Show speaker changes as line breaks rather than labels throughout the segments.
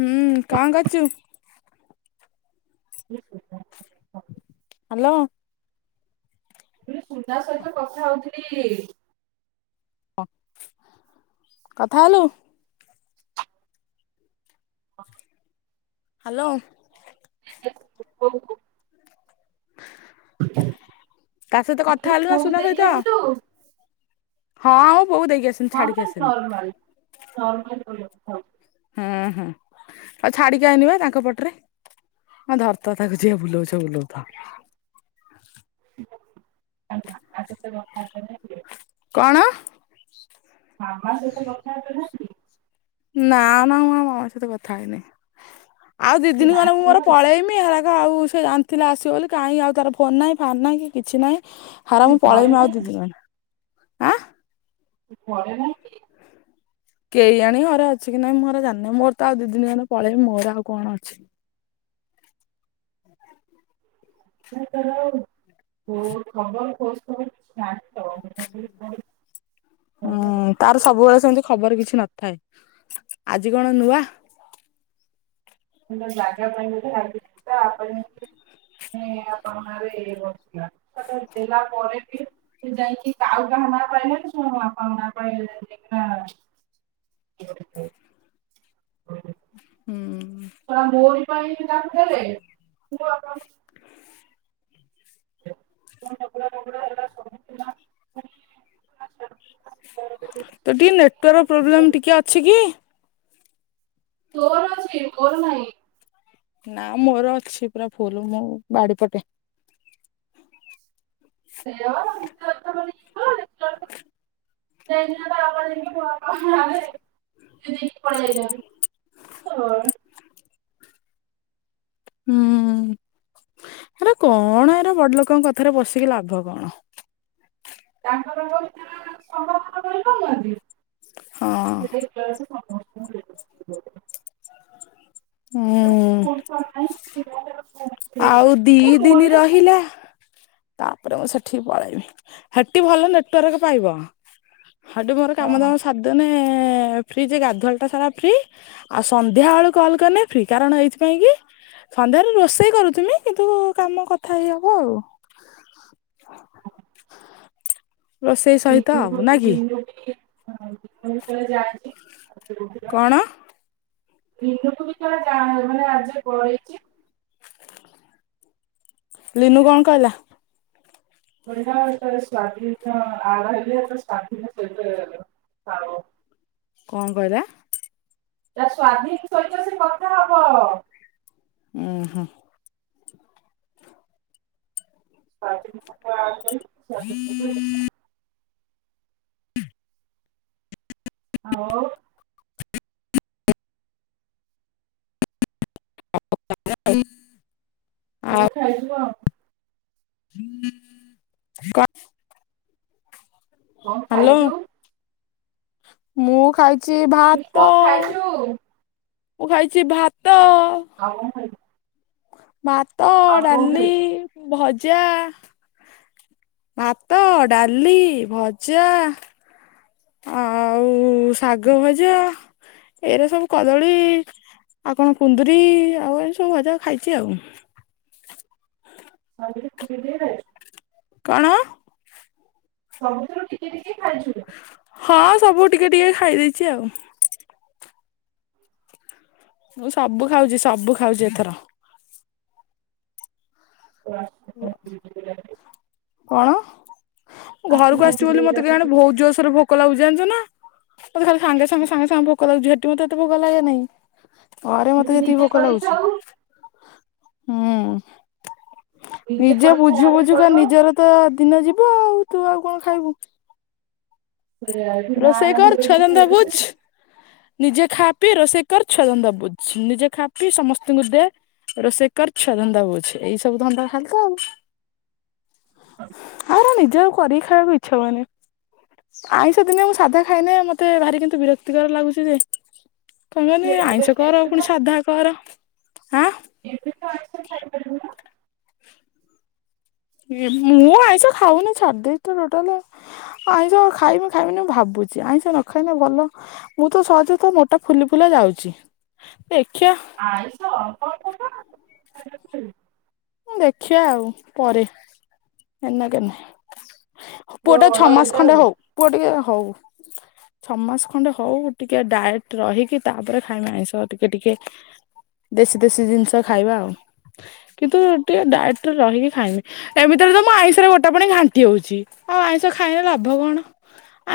ହୁଁ କଣ କରୁଚୁ
[inaudible]
ହ୍ୟାଲୋ।
ସୁନା ସହିତ କଥା ହଉଥିଲି।
କଥା ହେଲୁ। ହ୍ୟାଲୋ।
[unintelligible]
ତା ସହିତ କଥା କଥା
କହିଲି
ହେଲୁ
ପୁଅକୁ
ସୁନା
ଦେଇକି
ସହିତ
ଆସିଲୁ
ହଁ ପୁଅ କୁ ଦେଇକି ଆସିନି
ହଁ ବା
ଛାଡିକି ଆସିଲି
ନର୍ମାଲ ନର୍ମାଲ କଲ୍ କଥା
ହୁଁ ହୁଁ ଆଉ ଛାଡିକି ଆଇନିବା ତାଙ୍କ ପଟରେ ହଁ ଧରିଥା ତାକୁ ଯିଏ ବୁଲଉଛ ବୁଲଉଥା
[inaudible] [unintelligible] [unintelligible]
କଣ?
[unintelligible] ସେ ତ କଥା ହେଇପାରୁନାହାନ୍ତି
ନା ନା ମୁଁ ମୋ ମାମା ସହିତ କଥା ହେଇନି। ଆଉ ଦି
ସେ
ଦିନ ଗଲେ ମୁଁ
ନାହାନ୍ତି
ମୋର
ଘରେ
ପଳେଇବି ହେରା ଆଉ ସେ ଜାଣିଥିଲା ଆସିବ ବୋଲି କାହିଁ ଆଉ ତାର ଫୋନ ନାହିଁ ଫାନ ନାହିଁ କି କିଛି ନାଇ। ହେରା
ସେ
ମୁଁ
ଘରେ
ପଳେଇମି ଆଉ
ନାହିଁ
ଦି
କି?
ଦିନ ପାଇ। ଆଁ
ଘରେ ନାହିଁ କି?
କେଇ ଜାଣି ଘରେ ଅଛି କି ନାଇଁ ମୁଁ ହେରା ଜାଣିନି ମୋର ତ ଆଉ ଦି ଦିନି ଗଲେ ପଳେଇବି ମୋର ଆଉ କଣ ଅଛି।
[unintelligible] [unintelligible] ମୁଁ କହିଲି କିଛି ଜାଣିନୁ [unintelligible] କଥା
ହୁଁ
କହୁଛୁ?
ତାର ସବୁବେଳେ ସେମିତି ଖବର କିଛି ନଥାଏ ଆଜି କଣ ନୂଆ।
ଜାଗା ପାଇଁରେ ଦେଲା ପରେ ବି ସେ ଯାଇକି କାଉ କାହାନ ପାଇଁ ହେଲେ ଶଣପ ପାଇଁଲେି [unintelligible]
ହୁଁ।
ହଁ ମୋରି ପାଇଁ [unintelligible] କାହାକୁ ଦେଲେ ମୋ ଅକାଉଣ୍ଟ [unintelligible]
ତ ଟିକେ ନେଟୱାର୍କ ପ୍ରୋବ୍ଲେମ ଟିକେ ଅଛି କି?
ତୋର ଅଛି ମୋର ନାହିଁ।
ନା ମୋର ଅଛି ପୁରା ଫୁଲ ମୁଁ ବାଡି ପଟେ।
ସେ [unintelligible] ସେପଣିନି ପ [unintelligible] ହ [inaudible] [unintelligible] ଯଦି ପଳେଇଲା ଶଳା
ହୁଁ ଆରେ କଣ ଏରା ବଡ ଲୋକଙ୍କ କଥାରେ ପସିକି ଲାଭ କଣ?
ତାଙ୍କର ହେଇକିନା ସଂଘ ଫଙ୍ଗ କରିପାରୁନାହାନ୍ତି।
ହଁ
ସେ ସମ [unintelligible] [unintelligible]
ହୁଁ।
ହ [unintelligible]
ଆଉ ଦି ଦିନି ରହିଲା। ତାପରେ ମୁଁ ସେଠିକି ପଳେଇବି ହେଠି ଭଲ ନେଟୱାର୍କ ପାଇବ। ହଁ ଡି ମୋର କାମ ଦାମ ସାଦେନେ। ଏ ଫ୍ରି ଯେ ଗାଧୁଆଲ ଟା ସାରା ଫ୍ରି। ଆଉ ସନ୍ଧ୍ୟା ବେଳୁ କଲ କରିନେ ଫ୍ରି। କାରଣ ଏଇଥିପାଇଁ କି ସନ୍ଧ୍ୟାରେ ରୋଷେଇ କରୁଥିମି କିନ୍ତୁ କାମ କଥା ହେଇ ହବ ଆଉ। ରୋଷେଇ ସହିତ ନା କି?
ହଁ ମୁଁବେଳେ ବେଳେ ଯାଉଛି। ଆଛାଠ [unintelligible]
କଣ
ନିନୁକୁବି ତ [unintelligible] ହେଇଛି
ଲିନୁ କଣ କହିଲା?
ବନା ସ୍ଵାଧୀନ ଆହଲେ ସ୍ଵାଧୀନ ସେ [inaudible] [unintelligible]
କଣ କହିଲା?
ତା ସ୍ଵାଧୀନ ସହିତ ସେ କଥା ହବ।
ଉଁ ହୁ।
ଧ ଆ [unintelligible] ହଉ।
[inaudible]
ହଁ ଖାଇଛୁ ଆଉ।
କ
କଣ ଖାଇଛୁ?
ମୁଁ ଖାଇ ଛି
ମୁଁ କହିଲି କଣ
ଭାତ
ଖାଇଛୁ?
ମୁଁ ଖାଇଛି ଭା
ଆଉ କଣ ଖାଇଛୁ?
ଭାତ,
ଆଉ କଣ
ଡାଲି,
ଖାଇଛୁ?
ଭଜ ଜା ଭାତ, ଡାଲି, ଭଜା ଆଉ ଶାଗ ଭଜା ଏରା ସବୁ କଦଳୀ ଆଉ କଣ କୁନ୍ଦୁରି ଆଉ ଏ ସବୁ ଭଜା ଖାଇଛି ଆଉ।
[inaudible]
କଣ?
ସବୁ ଠୁରୁ ଟିକେ ଟିକେ କେ ଖାଇଛୁ।
ହଁ ସବୁ ଟିକେ ଟିକେ ଖାଇ ଦେଇଛି ଆଉ। ମୁଁ ସବୁ ଖାଉଛି ସବୁ ଖାଉଛି ଏଥର।
[inaudible]
କଣ? ଘରକୁ
ଆସୁନୁ
ଆସିବ
ନିଜେ
ବଳି ମତେ ଗାଁଆରେ ବହୁତ ଜୋରସେ ଭୋକ ଲାଗୁଛି। ଜାଣିଛୁ ନା ମତେ ଖାଲି ସାଙ୍ଗେ ସାଙ୍ଗେ ସାଙ୍ଗେ ସାଙ୍ଗେ ଭୋକ ତୁମ ଝିଅଟି [inaudible] ଗଲା ୟା ନାଇଁ ଘରେ ମତେ ଏତିକି
ନିଜେ
ଭୋକ
କରିକି
ଲାଗୁଛି।
ଖାଉ।
ହୁଁ। ନିଜେ
କରିକି ଖାଇବା
ବୁଝୁ
ପାଇଁ
ବୁଝୁ କା
ପଡିବ।
ନିଜର ତ ଦିନ ଯିବୁ ତୁ ଆଉ କଣ ଖାଇବୁ?
ବଢିଆ ଏଠି ମାଁ
ରୋଷେଇ କର ଛୁଆ
ରାନ୍ଧୁଛି
ଧନ୍ଦା
ଖାଇ
ବୁଝ
ଦେଉଛି।
ନିଜେ ଖା ପିଇ ରୋଷେଇ କର ଛୁଆ ଧନ୍ଦା ବୁଝ ନିଜେ ଖା ପିଇ ସମସ୍ତଙ୍କୁ ଦେ ରୋଷେଇ କର ଛୁଆ ଧନ୍ଦା ବୁଝ ଏଇ ସବୁ ଧନ୍ଦା ଖାଳି ତ ଆଉ।
ହ।
ନିଜର କରିକି ଖାଇବାକୁ ଇଚ୍ଛା ହୁଏନି। ଦିନେ ମୁଁ ସାଧା ଖାଇଲେ ମତେ ଭାରି କିନ୍ତୁ ବିରକ୍ତିକାର ଲାଗୁଛି ଯେ। ତମେ ମାନେ
ସେ ଏବେ
ଆଇଁଷ କର
ଏବେ ତ
ପୁଣି ସାଧା କର। ହାଁ
ଏବେ ତୋ ଆଇଁଷ ଖାଇ ପାରିବୁ ନା।
ମୁଁ ଆଇଁଷ ଖାଉନି ଛାଡି ଦେଇଛି ତ ଟୋଟାଲ ଆଇଁଷ ଆଉ ଖାଇବି ଖାଇବିନି ଭାବୁଛି ଆଇଁଷ ନ ଖାଇଲେ ଭଲ ମୁଁ ତ ସହଜ ତ ମୋଟା ଫୁଲି ଫୁଲା ଯାଉଛି। ଦେଖିଆ
ଆଇଁଷ [unintelligible]
ହୁଁ ଦେଖିବା ଆଉ ପରେ ଏନକା ନାହିଁ। ପୁଅ ଟା
ବଡ
ଛଅ ମାସ ଖଣ୍ଡେ
ହେଇଯାଉ। ଆଉ
ହଉ ପୁଅ ଟିକେ ହଉ ଛଅ ମାସ ଖଣ୍ଡେ ହଉ ଟିକେ ଡାଏଟ ରହିକି ତାପରେ ଖାଇବା ଆଇଁଷ ଟିକେ ଟିକେ ଦେଶୀ ଦେଶୀ ଜିନିଷ ଖାଇବା ଆଉ କିନ୍ତୁ ଟିକେ ଡାଏଟରେ ରହିକି ଖାଇମି ଏମିତିରେ ତ ମୁଁ ଆଇଁଷରେ ଗୋଟେ ପାଣି ଘାଣ୍ଟି ହଉଛି ଆଉ ଆଇଁଷ ଖାଇଲେ ଲାଭ କଣ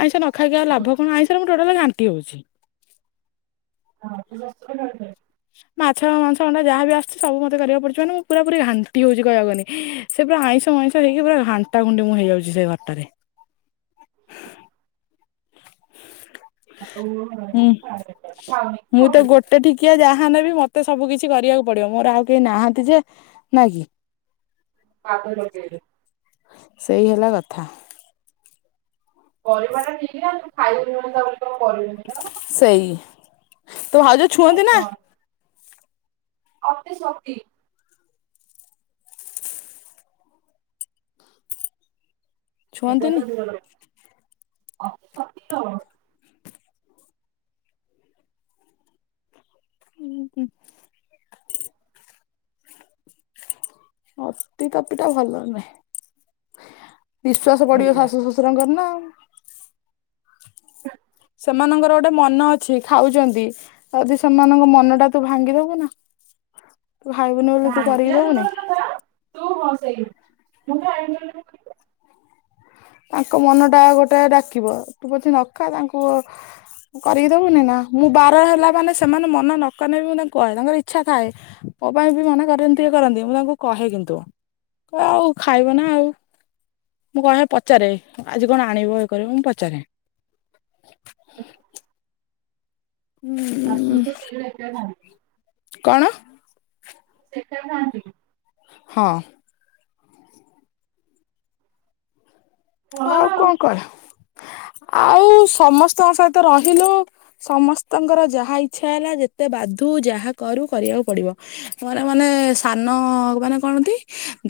ଆଇଁଷ ନ ଖାଇକି ଆଉ ଲାଭ କଣ ଆଇଁଷ ରେ ମୁଁ ଟୋଟାଲ ଘା ଣ୍ଟି ହଉଛି।
[inaudible]
ମାଛ ମାଂସ ଅଣ୍ଡା ଯାହା ବି ଆସୁଛି ସବୁ ମତେ କରିବାକୁ ପଡୁଛି ମାନେ ମୁଁ ପୁରା ପୁରି ଘାଣ୍ଟି ହଉଛି କହିବାକୁଗଲେ ସେ ପୁରା ଆଇଁଷ ମାଇଁଷ ହେଇକି ପୁରା ଘାଣ୍ଟା ଘୁଣ୍ଟି ମୁଁ ହେଇଯାଉଛି ସେ ଘରଟାରେ।
ଆଉ
[inaudible] ହୁଁ
ଖାଉନି କି କଣ
ମୁଁ ତ
କରିବ?
ଗୋଟେ ଠିକିଆ ଯାହା ନେବି ମତେ ସବୁ କିଛି କରିବାକୁ ପଡିବ ମୋର ଆଉ କେହି ନାହାନ୍ତି ଯେ ନା କି।
[unintelligible]
ସେଇ ହେଲା କଥା।
ପରିବା ଟା ଠିକ ନା ତୁ ଖାଇ ପି ଯାଉନ। [unintelligible]
ସେଇ ତୋ ଭାଉଜ ଛୁଅନ୍ତି ନା।
ଅତି ଶକ୍ତି।
ଛୁଅନ୍ତିନି?
[unintelligible] [unintelligible]
ହୁଁ ହୁଁ। ହସ୍ତି କପି ଟା ଭଲ ନୁହେଁ। [inaudible] ନିଶ୍ୱାସ ପଡିବ
ମିଳିଲା
ଶାଶୁ ଶଶୁରଙ୍କର ନାଉ। [inaudible] ସେମାନଙ୍କର ଗୋଟେ ମନ ଅଛି ଖାଉଛନ୍ତି ଯଦି ସେମାନଙ୍କ ମନ ଟା ତୁ ଭାଙ୍ଗିଦବୁ ନା। ତୁ ଖାଇବୁନି ବୋଲି ତୁ
ଭାଗ୍ୟ
କରିକି ଦବୁନି।
ଦୂରର କଥା ତୁ ହଁ ସେଇ ମୁଁଟା ଆଇ [unintelligible]
ତାଙ୍କ ମନ ଟା ଗୋଟେ ଡାକିବ ତୁ ପଛ ନଖା ତାଙ୍କୁ କରିକି ଦବୁନି ନା ମୁଁ ବାର ହେଲା ମାନେ ସେମାନେ ମନ ନକନେ ବି ମୁଁ ତାଙ୍କୁ କହେ ତାଙ୍କର ଇଚ୍ଛା ଥାଏ ମୋ ପାଇଁ ବି ମନା ଟିକେ କରନ୍ତି ମୁଁ ତାଙ୍କୁ କହେ କିନ୍ତୁ କହେ ଆଉ ଖାଇବ ନା ଆଉ ମୁଁ କହେ ପଚାରେ ଆଜି କଣ ଆଣିବ ଇ କରିବ ମୁଁ ପଚାରେ।
[inaudible]
ଉଁ
[inaudible]
କଣ।
ଶେଖର ଗାଧି
ହଁ।
ଭଲ
ଆଉ
ନା
କଣ କର ଆଉ ସମସ୍ତଙ୍କ ସହିତ ରହିଲୁ ସମସ୍ତଙ୍କର ଯାହା ଇଚ୍ଛା ହେଲା ଯେତେ ବାଧୁ ଯାହା କରୁ କରିବାକୁ ପଡିବ ମୋର ମାନେ ସାନ ମାନେ କଣନ୍ତି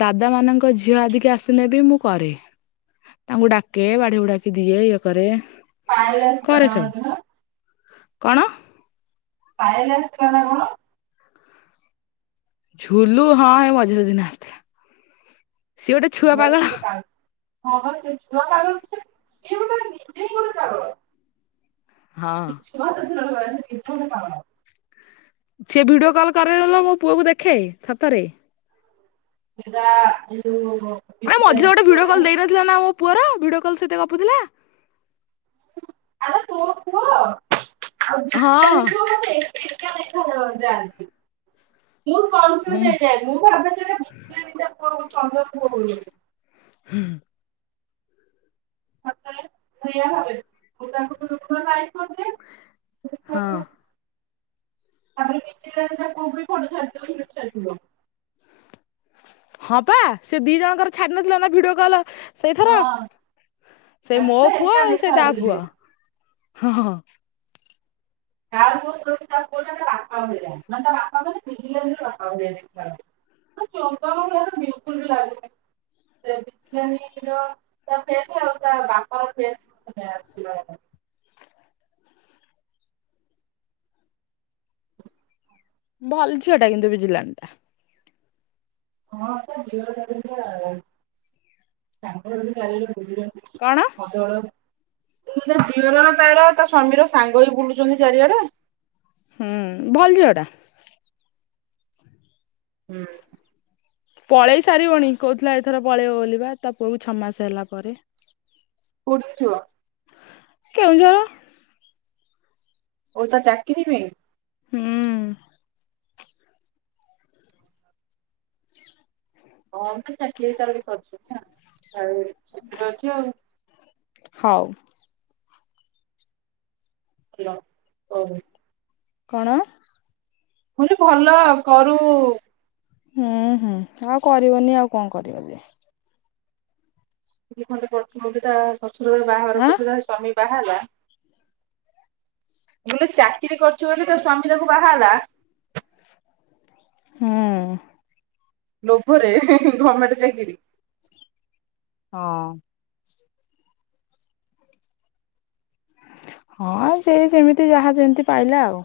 ଦାଦା ମାନଙ୍କ ଝିଅ ଆଧିକି ଆସିନେ ବି ମୁଁ କରେ। ତାଙ୍କୁ ଡାକ କେଏ ବାଢ ବୁଡାକ ଦିଏ ଇଏ କରେ
ପାୟଲ ଆସିଥିଲା
କରେଛଉ।
ନା ସେଦିନ
କଣ।
ପାାୟ ଯସ୍ତ୍ର କଣ।
ଝୁଲୁ ହଁ ଏ ମଝିରେ ଦିନେ ଆସିଥିଲା। ସିଏ ଗୋଟେ ଛୁଆ
କୁଆଡେ
ପାଗଳ
ଗୋଟେ ପାଗ ହଁ ସେ ଝିଅ କାଗ ଗୋଟେ ନିଜେ ଗୋଟେ କାଗ
ହଁ
ପା
ସି ଭିଡିଓ କଲ୍ କରଲା ମୋ ପୁଅ କ ଦେଖେ ଛାତରେ
ୁ [unintelligible]
ନାଇ ମଝେ ଗୋଟେ ଭିଡିଓ କଲ ଦେଇନଥିଲା ନା ପୁଅର ଭିଡି କଲ ସତ ଗପୁଥିଲା
ଆ ତୋ କୁହ ଆଉ ବିବ
ହଁ
ଗୋଟେ ଶିକଷା ଦେଖ ଯାନ୍ତି ମୁଁ ତ କ ଯ ଯାଇ ମୁଁ ଭାବଟ ବୁଝିଲ କ ଚ
ହୁଁ
ମତରେ ଭୟା ହବ ମୁ ତା
ହଁ
ତାପଣ ଖ ଫୋଟୋ ଛାଟଟ ଛଟ
ହଁ ପା ସେ ଦି ଜଣଙ୍କର ଛାଡି ନଥିଲା ନା ଭିଡିଓ କଲ ସେଇଥର
ହଁ
ସେଇ ମୋ
ଛାଡିଥିଲେ
ପୁଅ
ଏକା
ଆଉ
ଦେଖା
ସେଇ ତା
ଯାଉଥିଲେ।
ପୁଅ ହଁ ହଁ
ବାା ଭଳିେ ବାପା ମାନ ବିଜାଆ ଦେଖ ବ ଲୁ ବାପ
ଭଲଛିଅଟା କିନ୍ତୁ ବିଜିଲ୍ୟାଣ୍ଡ ଟା
ହଁ ମତଳ ତିିଅର
କଣ
ତାର ତା ସ୍ଵାମୀର ସାଙ୍ଗ ବି ବୁଲୁଛନ୍ତି ଚାରିଆଡେ
ହୁଁ ଭଲ ଝିଅଟା
ହୁଁ
ପଳେଇ ସାରିବନ କୋହୁଥିଲା ଏଥର ପଳେଇବ ବଲିବା ତା ପୁଅକୁ ଛଅ ମାସ ହେଲା ପରେ
ଛୁ
କେଁଝର
ଓ ତା ଚାକରି ନିବ
ହୁଁ
ହଁମ ଚାକ ତାର ବି କରୁଛୁ ନା ଆଉ ଠରେ ଅଛ ଆଉ
ହଉ
ହଲୋ ହ
କଣ
କୁନ ଭଲ କରୁ
ହୁଁ ହୁଁ ଆଉ କରିବନି ଆଉ କଣ କରିବ ଯେ
କି ଖଣ୍ଡେ ପୁ ମୁ ବି ତ ଅସୁର ବାହାର
ଆଁ
କରିୁଥାଏ ସମୀ ବୋଟେ ଚାକିରି କରୁଛ ବୋଲି ତା ସ୍ଵାମୀ ତାକୁ ବାହାରଲା
ହଁ
ଲୋଭରେ ହେ ହେ ଗର୍ମେଣ୍ଟ ଚାକିରି।
ହଁ ହଁ ସେ ଯେମିତି ଯାହା ଯେମିତି ପାଇଲା ଆଉ।